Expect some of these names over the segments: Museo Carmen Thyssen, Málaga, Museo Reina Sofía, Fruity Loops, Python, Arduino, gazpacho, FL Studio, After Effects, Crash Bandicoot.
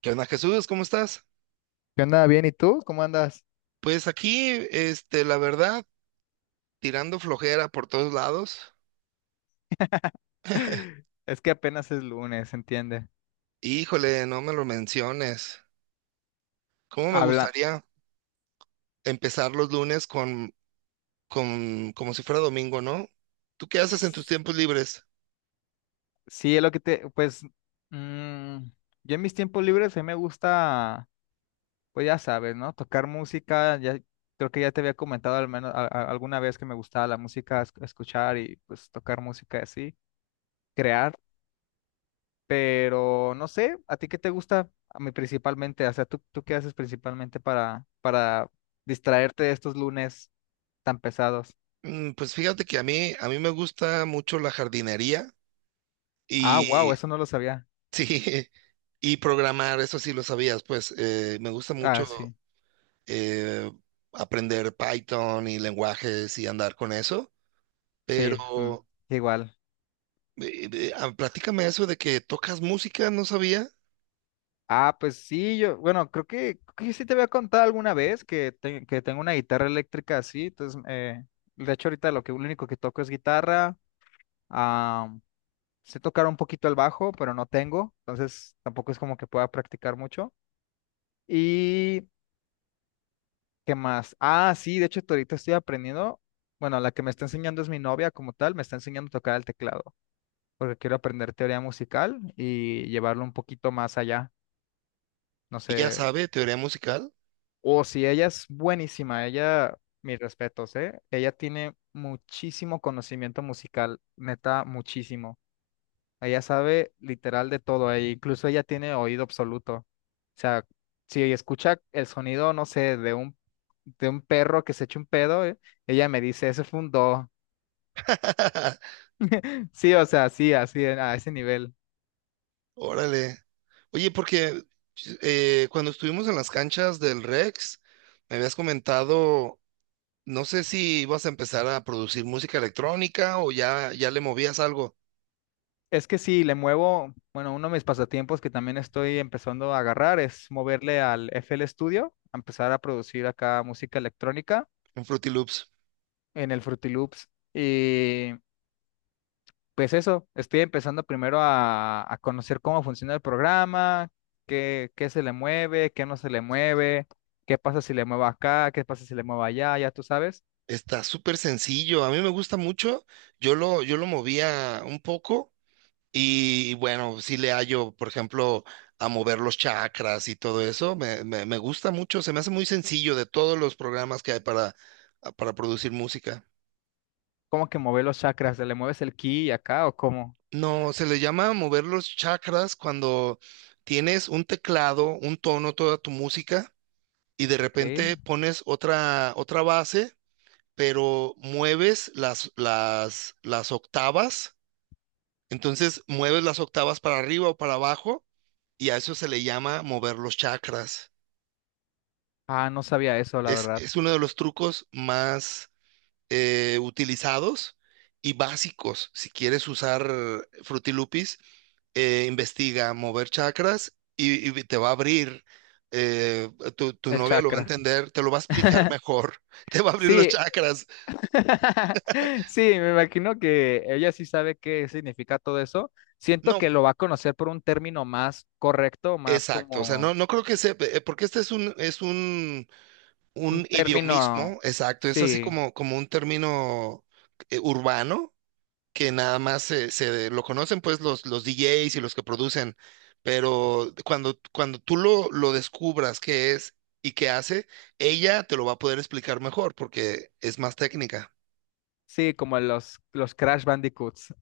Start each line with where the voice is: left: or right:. right: ¿Qué onda, Jesús? ¿Cómo estás?
left: ¿Qué onda? Bien, ¿y tú? ¿Cómo andas?
right: Pues aquí, este, la verdad, tirando flojera por todos lados.
left: Es que apenas es lunes, ¿entiende?
right: Híjole, no me lo menciones. ¿Cómo me
left: Habla.
right: gustaría empezar los lunes con, como si fuera domingo, ¿no? ¿Tú qué haces en tus tiempos libres?
left: Sí, es lo que te, pues, mm, yo en mis tiempos libres a mí me gusta, pues ya sabes, ¿no? Tocar música, ya creo que ya te había comentado al menos alguna vez que me gustaba la música, escuchar y pues tocar música así, crear, pero no sé, ¿a ti qué te gusta? A mí principalmente, o sea, ¿tú qué haces principalmente para distraerte de estos lunes tan pesados?
right: Pues fíjate que a mí me gusta mucho la jardinería
left: Ah, wow,
right: y,
left: eso no lo sabía.
right: sí, y programar, eso sí lo sabías, pues me gusta
left: Ah,
right: mucho
left: sí,
right: eh, aprender Python y lenguajes y andar con eso,
left: sí,
right: pero
left: igual.
right: Platícame eso de que tocas música, no sabía.
left: Ah, pues sí, yo, bueno, creo que sí te había contado alguna vez que, que tengo una guitarra eléctrica así, entonces, de hecho ahorita lo que, lo único que toco es guitarra, ah, sé tocar un poquito el bajo, pero no tengo, entonces tampoco es como que pueda practicar mucho. ¿Y qué más? Ah, sí, de hecho ahorita estoy aprendiendo, bueno, la que me está enseñando es mi novia como tal, me está enseñando a tocar el teclado, porque quiero aprender teoría musical y llevarlo un poquito más allá. No sé,
right: Ella sabe teoría musical.
left: o si ella es buenísima, ella, mis respetos, ¿eh? Ella tiene muchísimo conocimiento musical, neta, muchísimo. Ella sabe literal de todo, e incluso ella tiene oído absoluto. O sea, si escucha el sonido, no sé, de un, perro que se eche un pedo, ella me dice, ese fue un do. Sí, o sea, sí, así, a ese nivel.
right: Órale. Oye, porque cuando estuvimos en las canchas del Rex, me habías comentado, no sé si ibas a empezar a producir música electrónica o ya, ya le movías algo
left: Es que sí, le muevo, bueno, uno de mis pasatiempos que también estoy empezando a agarrar es moverle al FL Studio, a empezar a producir acá música electrónica
right: en Fruity Loops.
left: en el Fruity Loops. Y pues eso, estoy empezando primero a, conocer cómo funciona el programa, qué se le mueve, qué no se le mueve, qué pasa si le muevo acá, qué pasa si le muevo allá, ya tú sabes,
right: Está súper sencillo, a mí me gusta mucho. Yo lo movía un poco. Y bueno, sí le hallo, por ejemplo, a mover los chakras y todo eso. Me gusta mucho, se me hace muy sencillo de todos los programas que hay para producir música.
left: cómo que mover los chakras, ¿le mueves el ki acá o cómo?
right: No, se le llama mover los chakras cuando tienes un teclado, un tono, toda tu música, y de
left: ¿Qué?
right: repente pones otra, otra base, pero mueves las octavas. Entonces mueves las octavas para arriba o para abajo, y a eso se le llama mover los chakras.
left: Ah, no sabía eso, la
right: Es,
left: verdad,
right: es uno de los trucos más utilizados y básicos. Si quieres usar Fruity Loops, investiga mover chakras y te va a abrir. Eh, tu
left: el
right: novia lo va a
left: chakra.
right: entender, te lo va a explicar mejor. Te va a abrir los
left: Sí,
right: chakras.
left: sí, me imagino que ella sí sabe qué significa todo eso. Siento
right: No,
left: que lo va a conocer por un término más correcto, más
right: exacto, o sea,
left: como
right: no, no creo que sea, porque
left: un
right: un idiomismo,
left: término,
right: exacto, es así
left: sí,
right: como, como un término urbano, que nada más se, se lo conocen pues los DJs y los que producen, pero cuando tú lo descubras qué es y qué hace, ella te lo va a poder explicar mejor porque es más técnica.
left: sí, como los, Crash Bandicoots.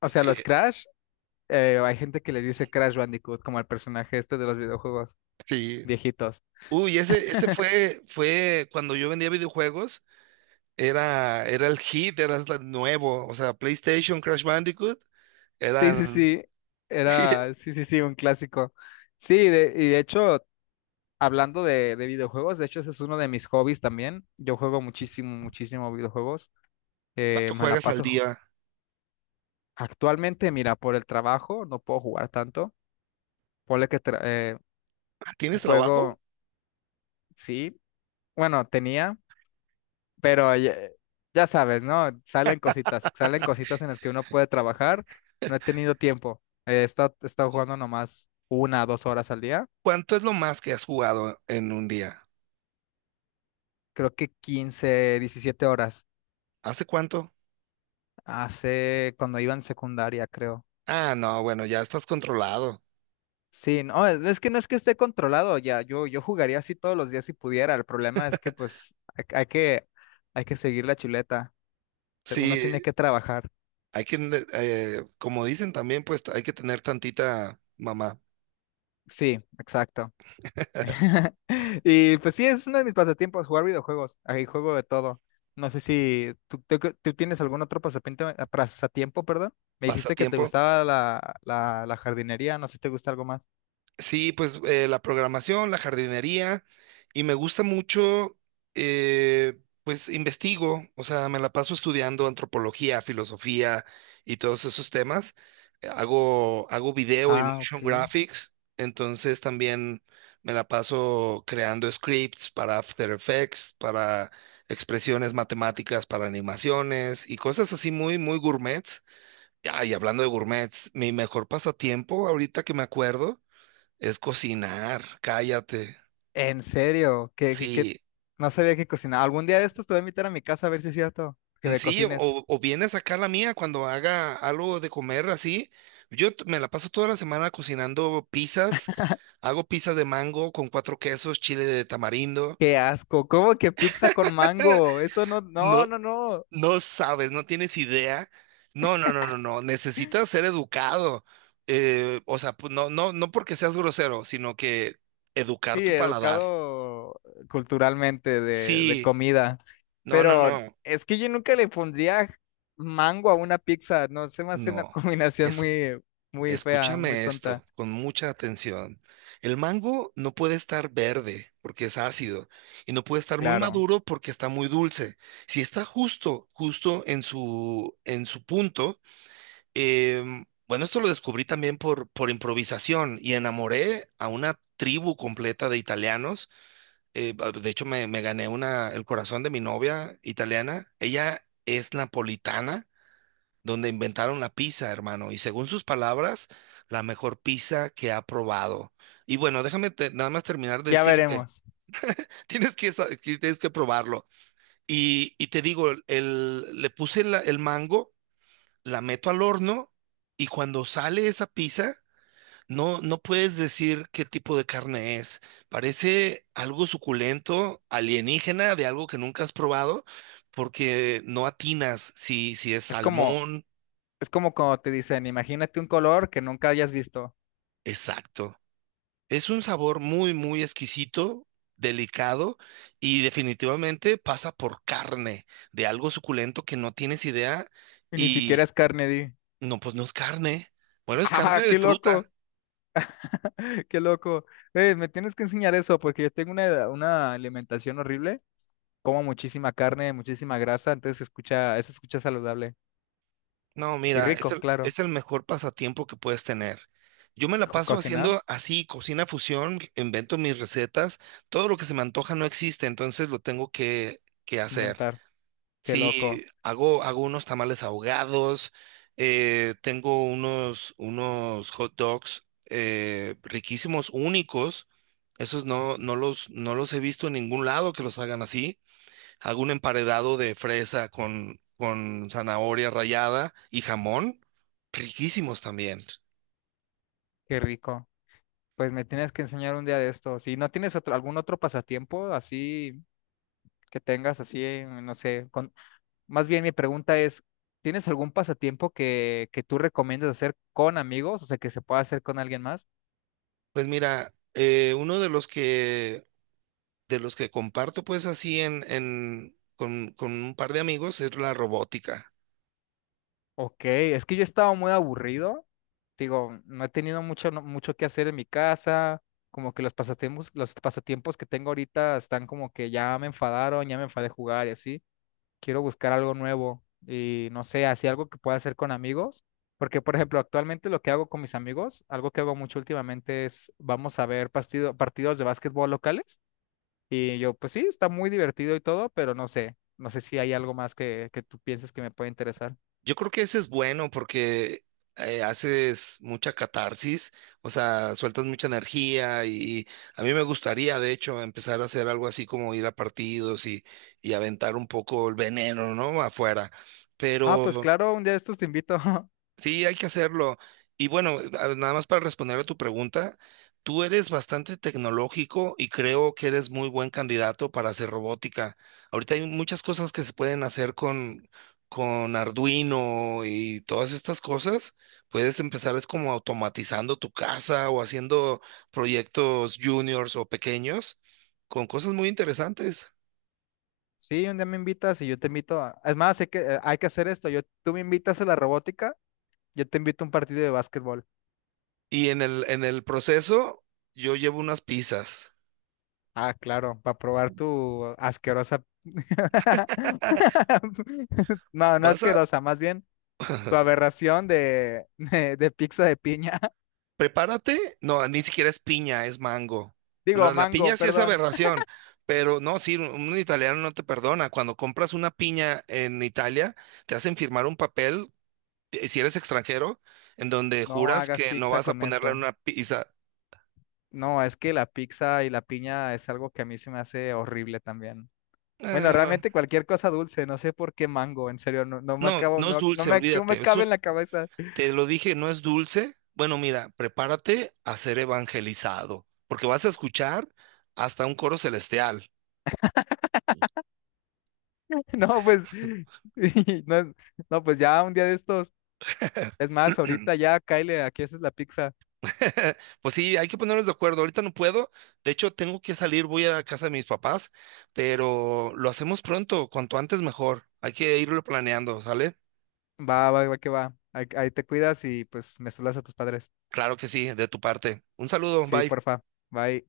left: O sea, los
right: Eh,
left: Crash, hay gente que les dice Crash Bandicoot, como el personaje este de los videojuegos
right: sí.
left: viejitos.
right: Uy, ese fue, fue cuando yo vendía videojuegos, era el hit, era el nuevo, o sea, PlayStation, Crash Bandicoot,
left: Sí, sí,
right: eran...
left: sí, era, sí, sí, sí, un clásico. Sí, y de hecho, hablando de videojuegos, de hecho ese es uno de mis hobbies también. Yo juego muchísimo, muchísimo videojuegos.
right: ¿Cuánto
left: Me la
right: juegas al
left: paso ju-
right: día?
left: Actualmente, mira, por el trabajo no puedo jugar tanto. Ponle que
right: ¿Tienes trabajo?
left: juego, sí, bueno, tenía, pero ya, ya sabes, ¿no? Salen cositas en las que uno puede trabajar. No he tenido tiempo. He estado, jugando nomás una, 2 horas al día.
right: ¿Cuánto es lo más que has jugado en un día?
left: Creo que 15, 17 horas.
right: ¿Hace cuánto?
left: Hace cuando iba en secundaria, creo.
right: Ah, no, bueno, ya estás controlado.
left: Sí, no, es que no es que esté controlado ya, yo jugaría así todos los días si pudiera. El problema es que pues hay, hay que seguir la chuleta, uno tiene
right: Sí,
left: que trabajar,
right: hay que, como dicen también, pues hay que tener tantita mamá.
left: sí, exacto. Y pues sí, es uno de mis pasatiempos, jugar videojuegos, ahí juego de todo. No sé si tú, tú tienes algún otro pasatiempo, pasatiempo, perdón, me dijiste que te
right: Pasatiempo.
left: gustaba la, la jardinería, no sé si te gusta algo más.
right: Sí, pues la programación, la jardinería, y me gusta mucho, eh, pues investigo, o sea, me la paso estudiando antropología, filosofía y todos esos temas. Hago video y
left: Ah,
right: motion
left: ok.
right: graphics, entonces también me la paso creando scripts para After Effects, para expresiones matemáticas, para animaciones y cosas así muy, muy gourmets. Ah, y hablando de gourmets, mi mejor pasatiempo ahorita que me acuerdo. Es cocinar, cállate.
left: En serio, que, que
right: Sí,
left: no sabía que cocinaba. Algún día de estos te voy a invitar a mi casa a ver si es cierto que
right: mm,
left: me
right: sí,
left: cocines.
right: o vienes acá a la mía cuando haga algo de comer así. Yo t- me la paso toda la semana cocinando pizzas. Hago pizzas de mango con cuatro quesos, chile de tamarindo.
left: Qué asco, ¿cómo que pizza con mango? Eso no, no,
right: No,
left: no, no.
right: no sabes, no tienes idea. No, no, no, no, no. Necesitas ser educado. O sea, pues, no, no, no porque seas grosero, sino que educar
left: Sí,
right: tu paladar.
left: educado culturalmente de,
right: Sí,
left: comida,
right: no, no,
left: pero
right: no,
left: es que yo nunca le pondría mango a una pizza. No, se me hace una
right: no.
left: combinación
right: Es
left: muy, muy fea, muy
right: Escúchame
left: tonta.
right: esto con mucha atención. El mango no puede estar verde porque es ácido y no puede estar muy
left: Claro,
right: maduro porque está muy dulce. Si está justo, justo en su punto, bueno, esto lo descubrí también por improvisación y enamoré a una tribu completa de italianos. De hecho, me gané una, el corazón de mi novia italiana. Ella es napolitana donde inventaron la pizza, hermano, y según sus palabras, la mejor pizza que ha probado. Y bueno, nada más terminar de
left: ya
right: decirte,
left: veremos.
right: tienes que, que tienes que probarlo. Y te digo, el mango, la meto al horno y cuando sale esa pizza, no, no puedes decir qué tipo de carne es. Parece algo suculento, alienígena, de algo que nunca has probado, porque no atinas si, si es
left: Es como,
right: salmón.
left: es como cuando te dicen, imagínate un color que nunca hayas visto
right: Exacto. Es un sabor muy, muy exquisito, delicado y definitivamente pasa por carne, de algo suculento que no tienes idea
left: y ni siquiera
right: y
left: es carne, di.
right: no, pues no es carne. Bueno, es carne
left: Ah,
right: de
left: qué
right: fruta.
left: loco, qué loco. Me tienes que enseñar eso porque yo tengo una alimentación horrible. Como muchísima carne, muchísima grasa, entonces se escucha, eso se escucha saludable.
right: No,
left: Y
right: mira,
left: rico, claro.
right: es el mejor pasatiempo que puedes tener. Yo me la paso
left: Cocinar,
right: haciendo así, cocina fusión, invento mis recetas, todo lo que se me antoja no existe, entonces lo tengo que hacer.
left: inventar. Qué
right: Sí,
left: loco,
right: hago unos tamales ahogados, tengo unos, unos hot dogs riquísimos, únicos. Esos no, no los he visto en ningún lado que los hagan así. Hago un emparedado de fresa con zanahoria rallada y jamón. Riquísimos también.
left: qué rico. Pues me tienes que enseñar un día de esto. Si no tienes otro, algún otro pasatiempo así que tengas, así, no sé. Más bien mi pregunta es, ¿tienes algún pasatiempo que, tú recomiendas hacer con amigos? O sea, que se pueda hacer con alguien más.
right: Pues mira, uno de los que comparto pues así con un par de amigos es la robótica.
left: Ok, es que yo estaba muy aburrido. Digo, no he tenido mucho, mucho que hacer en mi casa. Como que los pasatiempos que tengo ahorita están como que ya me enfadaron, ya me enfadé de jugar y así. Quiero buscar algo nuevo y no sé, así algo que pueda hacer con amigos. Porque, por ejemplo, actualmente lo que hago con mis amigos, algo que hago mucho últimamente es vamos a ver partidos de básquetbol locales. Y yo, pues sí, está muy divertido y todo, pero no sé, si hay algo más que tú pienses que me puede interesar.
right: Yo creo que ese es bueno porque haces mucha catarsis, o sea, sueltas mucha energía y a mí me gustaría de hecho empezar a hacer algo así como ir a partidos y aventar un poco el veneno, ¿no? Afuera.
left: Ah, pues
right: Pero
left: claro, un día de estos te invito.
right: sí, hay que hacerlo. Y bueno, nada más para responder a tu pregunta, tú eres bastante tecnológico y creo que eres muy buen candidato para hacer robótica. Ahorita hay muchas cosas que se pueden hacer con Arduino y todas estas cosas. Puedes empezar es como automatizando tu casa o haciendo proyectos juniors o pequeños con cosas muy interesantes.
left: Sí, un día me invitas y yo te invito a... Es más, hay que hacer esto. Tú me invitas a la robótica, yo te invito a un partido de básquetbol.
right: Y en el proceso, yo llevo unas pizzas.
left: Ah, claro, para probar tu asquerosa... No, no
right: ¿Vas a?
left: asquerosa, más bien tu aberración de, de pizza de piña.
right: Prepárate, no, ni siquiera es piña, es mango.
left: Digo,
right: Piña
left: mango,
right: sí es
left: perdón.
right: aberración, pero no, sí, un italiano no te perdona. Cuando compras una piña en Italia, te hacen firmar un papel, si eres extranjero, en donde
left: No
right: juras
left: hagas
right: que no
left: pizza
right: vas a
left: con
right: ponerla en
left: esto.
right: una pizza.
left: No, es que la pizza y la piña es algo que a mí se me hace horrible también. Bueno,
right: Bueno,
left: realmente cualquier cosa dulce, no sé por qué mango, en serio, no, no me
right: no,
left: acabo,
right: no es
left: no, no
right: dulce,
left: me, no me
right: olvídate.
left: cabe
right: Eso,
left: en la cabeza.
right: te lo dije, no es dulce. Bueno, mira, prepárate a ser evangelizado, porque vas a escuchar hasta un coro celestial.
left: No, pues, y no, no, pues ya un día de estos, es más, ahorita ya, Kyle, aquí haces la pizza.
right: Pues sí, hay que ponernos de acuerdo. Ahorita no puedo. De hecho, tengo que salir, voy a la casa de mis papás, pero lo hacemos pronto, cuanto antes mejor. Hay que irlo planeando, ¿sale?
left: Va, va, va, que va. Ahí te cuidas y pues me saludas a tus padres.
right: Claro que sí, de tu parte. Un saludo,
left: Sí,
right: bye.
left: porfa. Bye.